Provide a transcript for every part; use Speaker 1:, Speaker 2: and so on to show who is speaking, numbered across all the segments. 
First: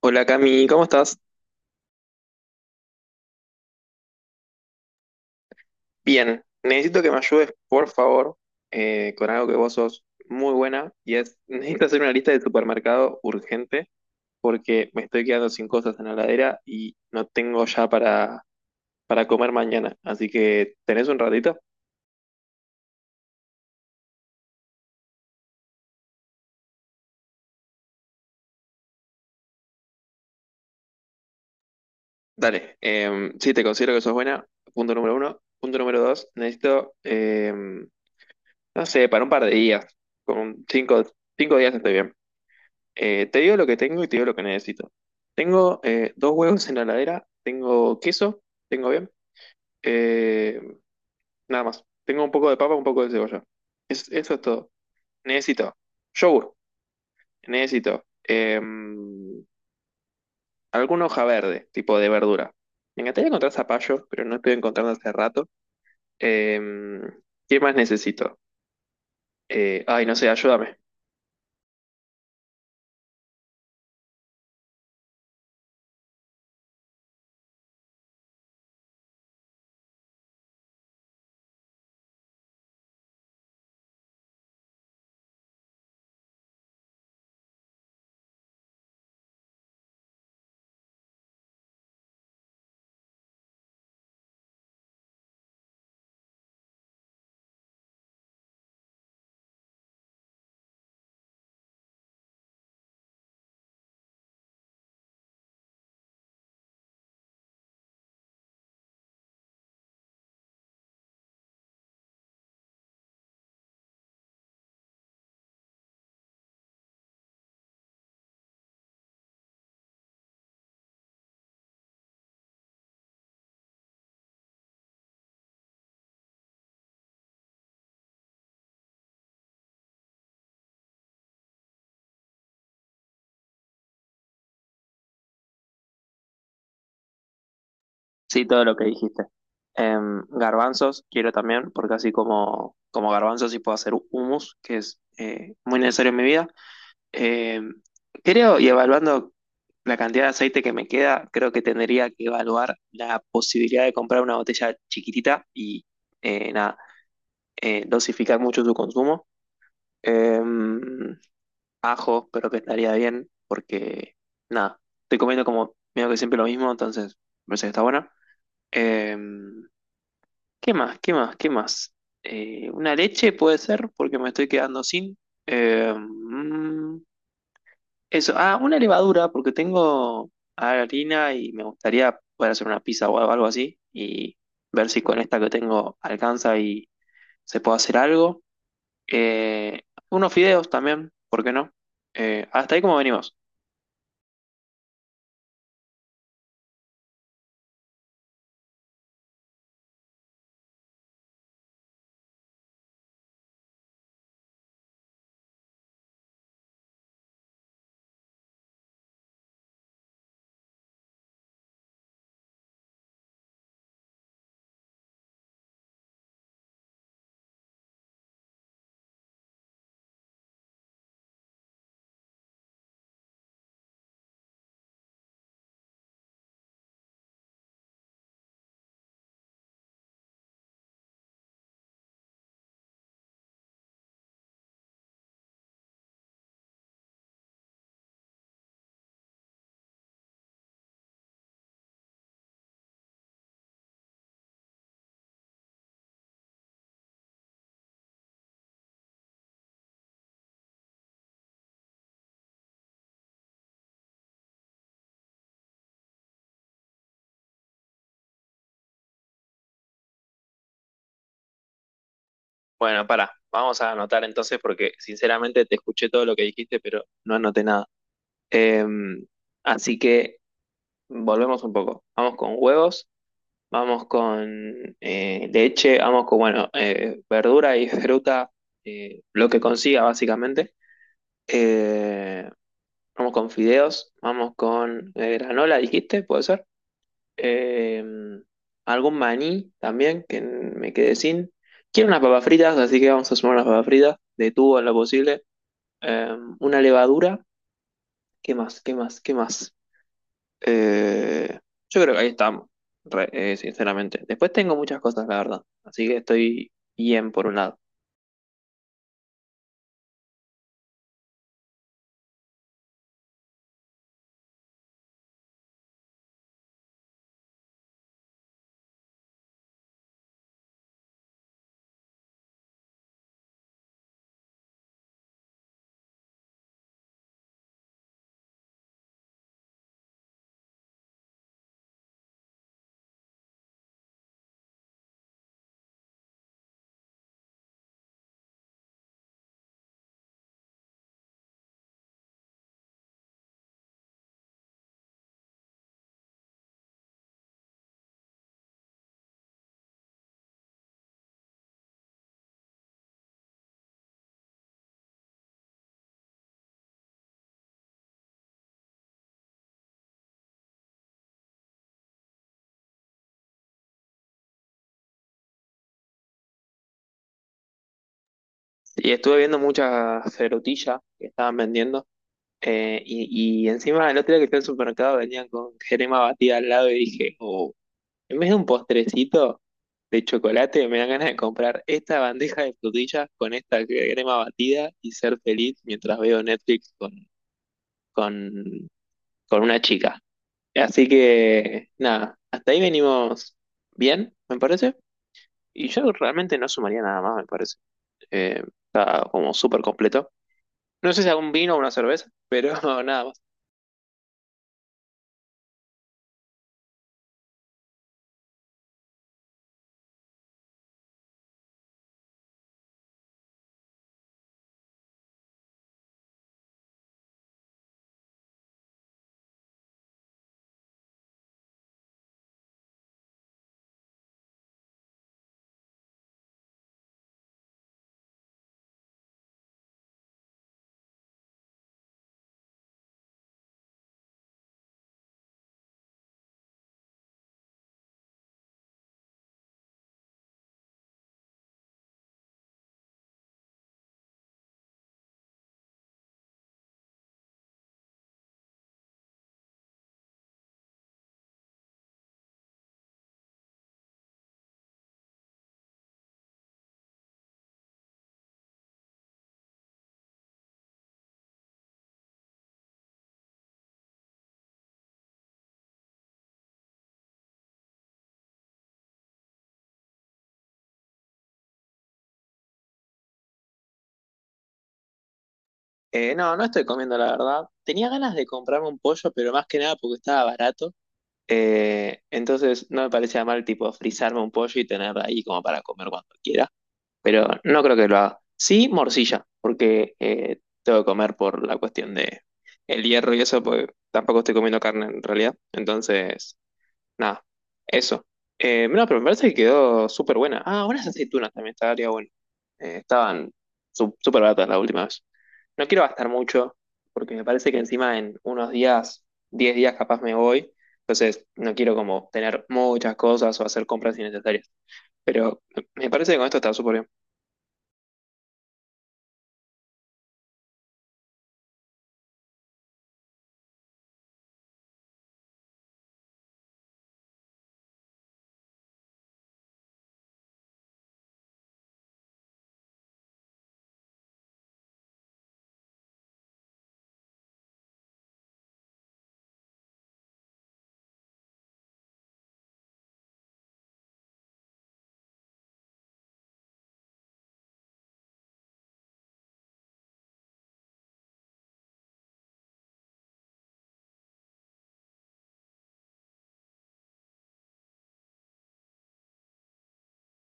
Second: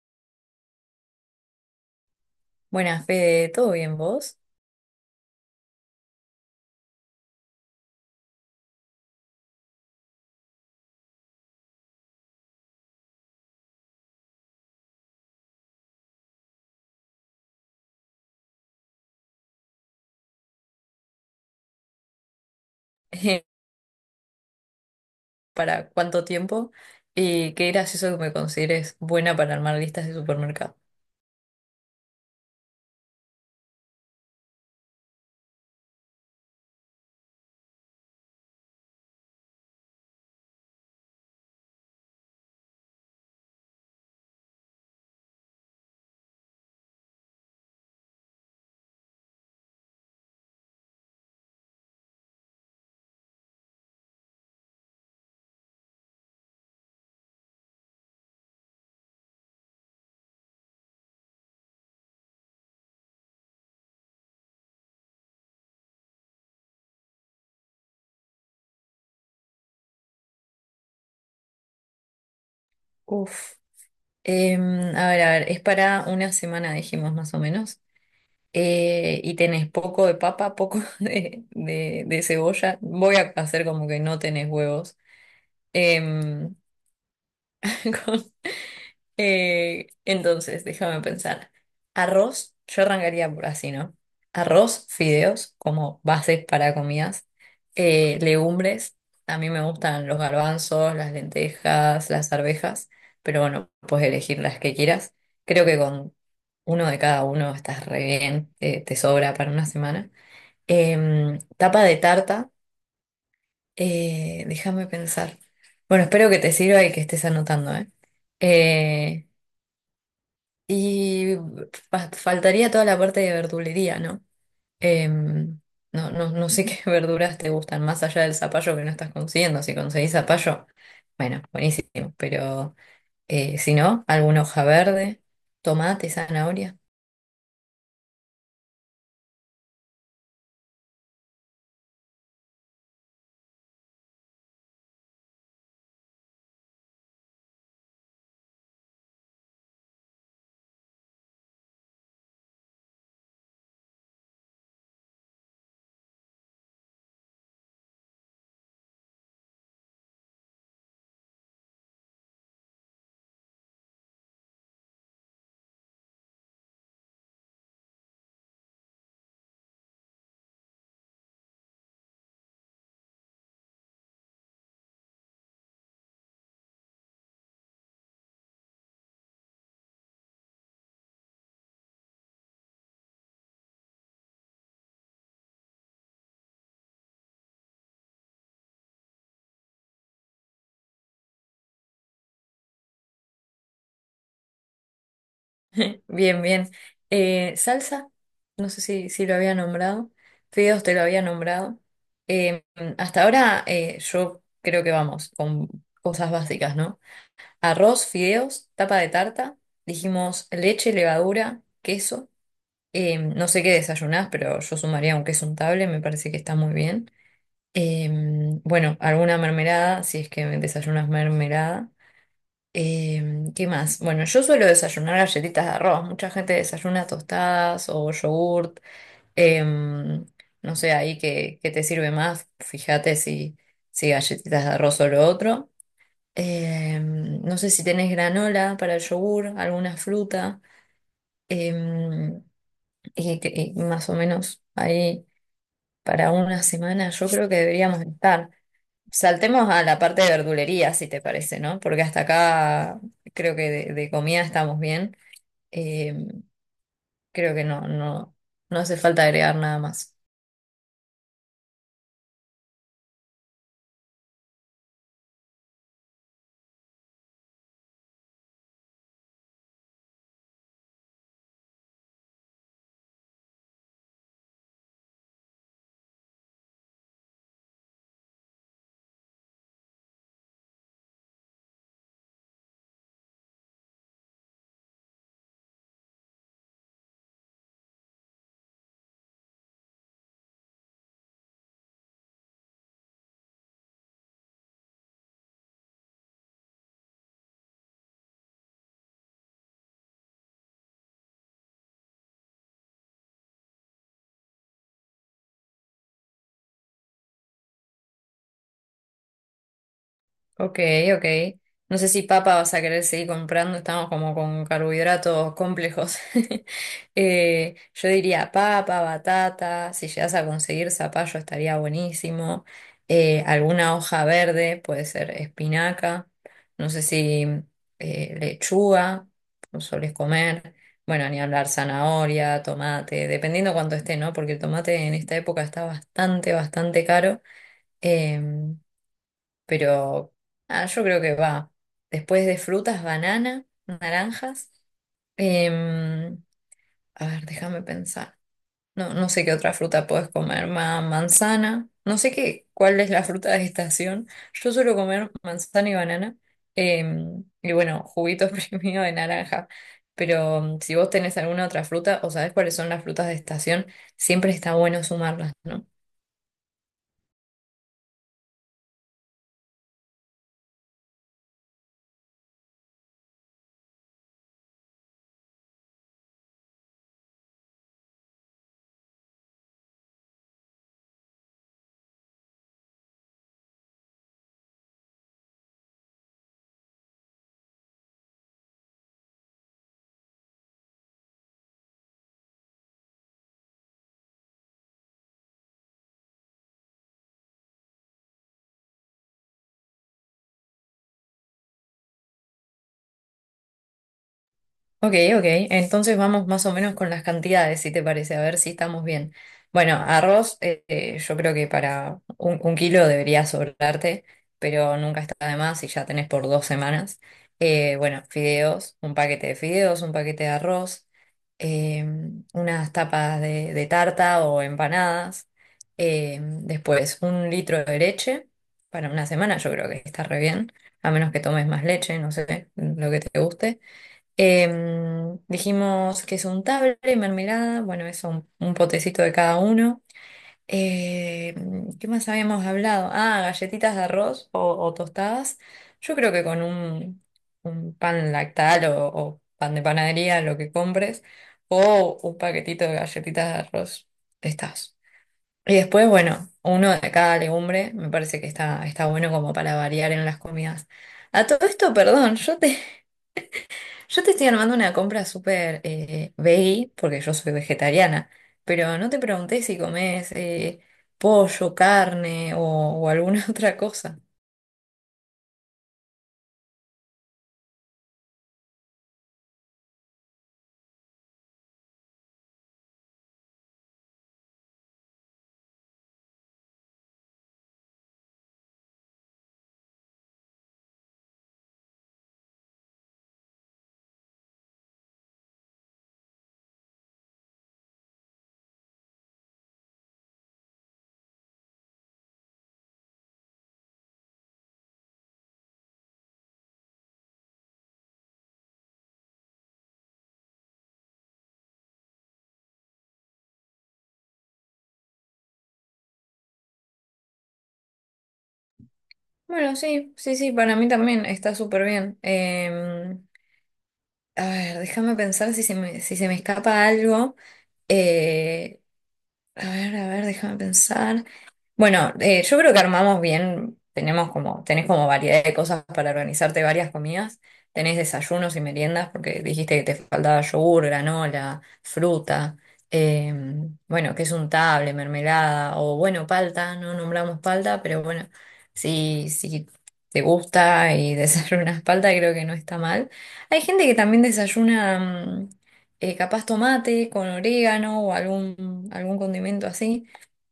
Speaker 1: Hola Cami, ¿cómo estás?
Speaker 2: Buenas, Fede, ¿todo bien vos?
Speaker 1: Bien, necesito que me ayudes, por favor, con algo que vos sos muy buena y es, necesito hacer una lista de supermercado urgente porque me estoy quedando sin cosas en la heladera y no tengo ya para comer mañana. Así que, ¿tenés un ratito?
Speaker 2: ¿Para cuánto tiempo? Y qué gracioso que me consideres buena para armar listas de supermercado.
Speaker 1: Dale, sí, te considero que sos buena, punto número uno. Punto número dos, necesito, no sé, para un par de días, con cinco días estoy bien. Te digo lo que tengo y te digo lo que necesito. Tengo dos huevos en la heladera, tengo queso, tengo bien, eh, nada más. Tengo un poco de papa, un poco de cebolla. Eso es todo. Necesito yogur, necesito alguna hoja verde, tipo de verdura. Me encantaría encontrar zapallo, pero no estoy encontrando hace rato. Eh, ¿Qué más necesito? Ay, no sé, ayúdame.
Speaker 2: Uf. A ver, a ver, es para una semana, dijimos más o menos. Y tenés poco de papa, poco de cebolla. Voy a hacer como que no tenés huevos. Em, entonces, déjame pensar. Arroz, yo arrancaría por así, ¿no? Arroz, fideos como bases para comidas. Legumbres, a mí me gustan los garbanzos, las lentejas, las arvejas, pero bueno, puedes elegir las que quieras. Creo que con uno de cada uno estás re bien, te sobra para una semana. Tapa de tarta, déjame pensar. Bueno, espero que te sirva y que estés anotando, ¿eh? Eh, y Faltaría toda la parte de verdulería, ¿no? Em, no sé qué verduras te gustan, más allá del zapallo que no estás consiguiendo. Si conseguís zapallo, bueno, buenísimo. Pero si no, alguna hoja verde, tomate, zanahoria.
Speaker 1: Sí, todo lo que dijiste. Garbanzos quiero también, porque así como, como garbanzos sí puedo hacer hummus, que es muy necesario en mi vida. Em, creo, y evaluando la cantidad de aceite que me queda, creo que tendría que evaluar la posibilidad de comprar una botella chiquitita y nada, dosificar mucho su consumo. Em, ajo, pero que estaría bien, porque nada, estoy comiendo como medio que siempre lo mismo, entonces me parece que está bueno. Em, ¿qué más? ¿Qué más? ¿Qué más? ¿Una leche puede ser? Porque me estoy quedando sin. Eh, mm, eso. Ah, una levadura, porque tengo harina y me gustaría poder hacer una pizza o algo así. Y ver si con esta que tengo alcanza y se puede hacer algo. Eh, unos fideos también, ¿por qué no? Hasta ahí como venimos.
Speaker 2: Bien, bien. Salsa, no sé si lo había nombrado. Fideos te lo había nombrado. Em, Hasta ahora yo creo que vamos con cosas básicas, ¿no? Arroz, fideos, tapa de tarta. Dijimos leche, levadura, queso. No sé qué desayunás, pero yo sumaría un queso untable, me parece que está muy bien. Bueno, alguna mermelada, si es que desayunas mermelada. ¿Qué más? Bueno, yo suelo desayunar galletitas de arroz. Mucha gente desayuna tostadas o yogurt. Em, no sé, ahí qué te sirve más. Fíjate si galletitas de arroz o lo otro. No sé si tenés granola para el yogur, alguna fruta, em, y más o menos ahí para una semana yo creo que deberíamos estar. Saltemos a la parte de verdulería, si te parece, ¿no? Porque hasta acá creo que de comida estamos bien. Em, creo que no hace falta agregar nada más.
Speaker 1: Bueno, para. Vamos a anotar entonces porque sinceramente te escuché todo lo que dijiste, pero no anoté nada. Em, así que volvemos un poco. Vamos con huevos, vamos con leche, vamos con, bueno, verdura y fruta, lo que consiga básicamente. Eh, vamos con fideos, vamos con granola, dijiste, puede ser. Eh, algún maní también, que me quedé sin. Quiero unas papas fritas, así que vamos a sumar unas papas fritas, de tubo en lo posible. Una levadura, ¿qué más? ¿Qué más? ¿Qué más? Eh, yo creo que ahí estamos, sinceramente. Después tengo muchas cosas, la verdad. Así que estoy bien por un lado.
Speaker 2: Ok, ok. No sé si papa vas a querer seguir comprando, estamos como con carbohidratos complejos. Yo diría papa, batata, si llegas a conseguir zapallo estaría buenísimo. Alguna hoja verde, puede ser espinaca, no sé si lechuga, no solés comer. Bueno, ni hablar zanahoria, tomate, dependiendo cuánto esté, ¿no? Porque el tomate en esta época está bastante, bastante caro. Em, pero ah, yo creo que va. Después de frutas, banana, naranjas. em, a ver, déjame pensar. No, no sé qué otra fruta puedes comer. Manzana. No sé qué, cuál es la fruta de estación. Yo suelo comer manzana y banana. Y bueno, juguito exprimido de naranja. Pero mm, si vos tenés alguna otra fruta o sabés cuáles son las frutas de estación, siempre está bueno sumarlas, ¿no?
Speaker 1: Y estuve viendo muchas ferutillas que estaban vendiendo. Y encima el otro día que fui al supermercado venían con crema batida al lado y dije, oh, en vez de un postrecito de chocolate, me dan ganas de comprar esta bandeja de frutillas con esta crema batida y ser feliz mientras veo Netflix con, con una chica. Así que, nada, hasta ahí venimos bien, me parece. Y yo realmente no sumaría nada más, me parece. Eh, está como súper completo. No sé si algún vino o una cerveza, pero nada más.
Speaker 2: Ok, ok. Entonces vamos más o menos con las cantidades, si te parece, a ver si estamos bien. Bueno, arroz, yo creo que para un kilo debería sobrarte, pero nunca está de más si ya tenés por dos semanas. Bueno, fideos, un paquete de fideos, un paquete de arroz, unas tapas de tarta o empanadas. Después, un litro de leche para una semana, yo creo que está re bien, a menos que tomes más leche, no sé, lo que te guste. Dijimos que es untable y mermelada, bueno, eso, un potecito de cada uno. ¿Qué más habíamos hablado? Ah, galletitas de arroz o tostadas. Yo creo que con un pan lactal o pan de panadería, lo que compres, o un paquetito de galletitas de arroz, estás. Y después, bueno, uno de cada legumbre, me parece que está, está bueno como para variar en las comidas. A todo esto, perdón, yo te estoy armando una compra súper veggie, porque yo soy vegetariana, pero no te pregunté si comes pollo, carne o alguna otra cosa.
Speaker 1: No, no estoy comiendo, la verdad. Tenía ganas de comprarme un pollo, pero más que nada porque estaba barato. Entonces no me parecía mal, tipo, frizarme un pollo y tener ahí como para comer cuando quiera. Pero no creo que lo haga. Sí, morcilla, porque tengo que comer por la cuestión de el hierro y eso, pues tampoco estoy comiendo carne en realidad. Entonces, nada, eso. No, pero me parece que quedó súper buena. Ah, unas aceitunas también estaría bueno. Estaban súper baratas la última vez. No quiero gastar mucho, porque me parece que encima en unos días, 10 días capaz me voy. Entonces, no quiero como tener muchas cosas o hacer compras innecesarias. Pero me parece que con esto está súper bien.
Speaker 2: Bueno, sí, sí, sí, para mí también está súper bien. A ver, déjame pensar si se me escapa algo. Eh, a ver, a ver, déjame pensar. Bueno, yo creo que armamos bien, tenemos como, tenés como variedad de cosas para organizarte varias comidas, tenés desayunos y meriendas, porque dijiste que te faltaba yogur, granola, fruta, eh, bueno, que es un table, mermelada, o bueno, palta, no nombramos palta, pero bueno, si te gusta y desayunas palta, creo que no está mal. Hay gente que también desayuna mm, capaz tomate con orégano o algún condimento así.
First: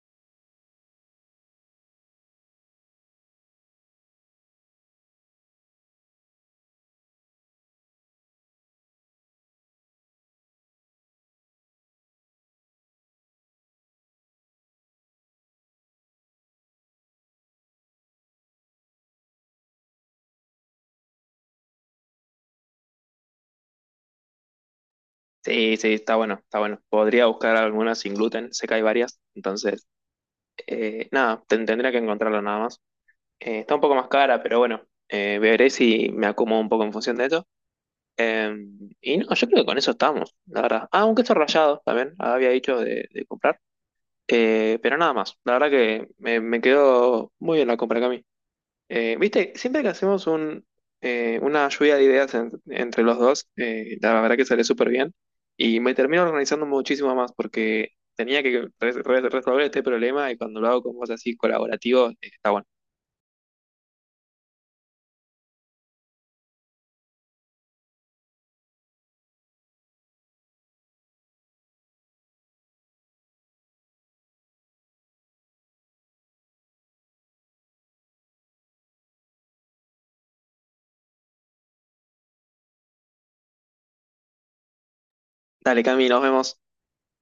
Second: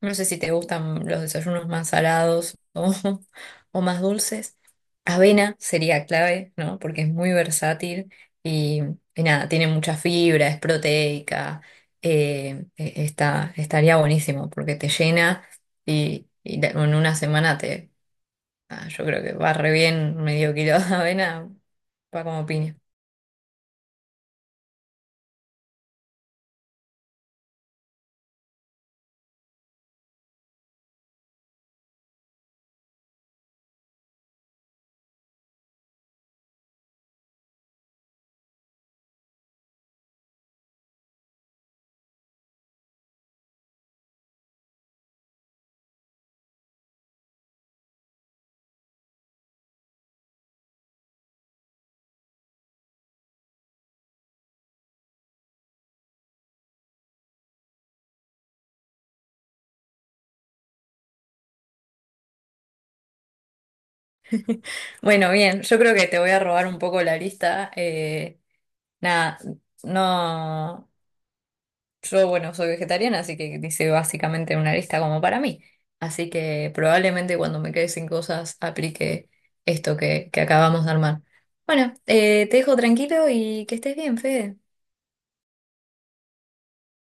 Speaker 2: No sé si te gustan los desayunos más salados o, o más dulces. Avena sería clave, ¿no? Porque es muy versátil y, y nada, tiene mucha fibra, es proteica. Estaría buenísimo porque te llena y, en una semana te... ah, yo creo que va re bien medio kilo de avena, va como piña.
Speaker 1: Sí, sí, está bueno, está bueno. Podría buscar algunas sin gluten, sé que hay varias, entonces, nada, tendría que encontrarlo nada más. Está un poco más cara, pero bueno, veré si me acomodo un poco en función de eso. Eh, y no, yo creo que con eso estamos, la verdad. Ah, un queso rallado también, había dicho de comprar. Pero nada más. La verdad que me quedó muy bien la compra, Cami. Viste, siempre que hacemos una lluvia de ideas entre los dos, la verdad que sale súper bien y me termino organizando muchísimo más porque tenía que resolver este problema y cuando lo hago con vos así colaborativo, está bueno.
Speaker 2: Bueno, bien, yo creo que te voy a robar un poco la lista. Nada, no. Yo, bueno, soy vegetariana, así que dice básicamente una lista como para mí. Así que probablemente cuando me quede sin cosas aplique esto que acabamos de armar. Bueno, te dejo tranquilo y que estés bien, Fede.
Speaker 1: Dale, Cami, nos vemos.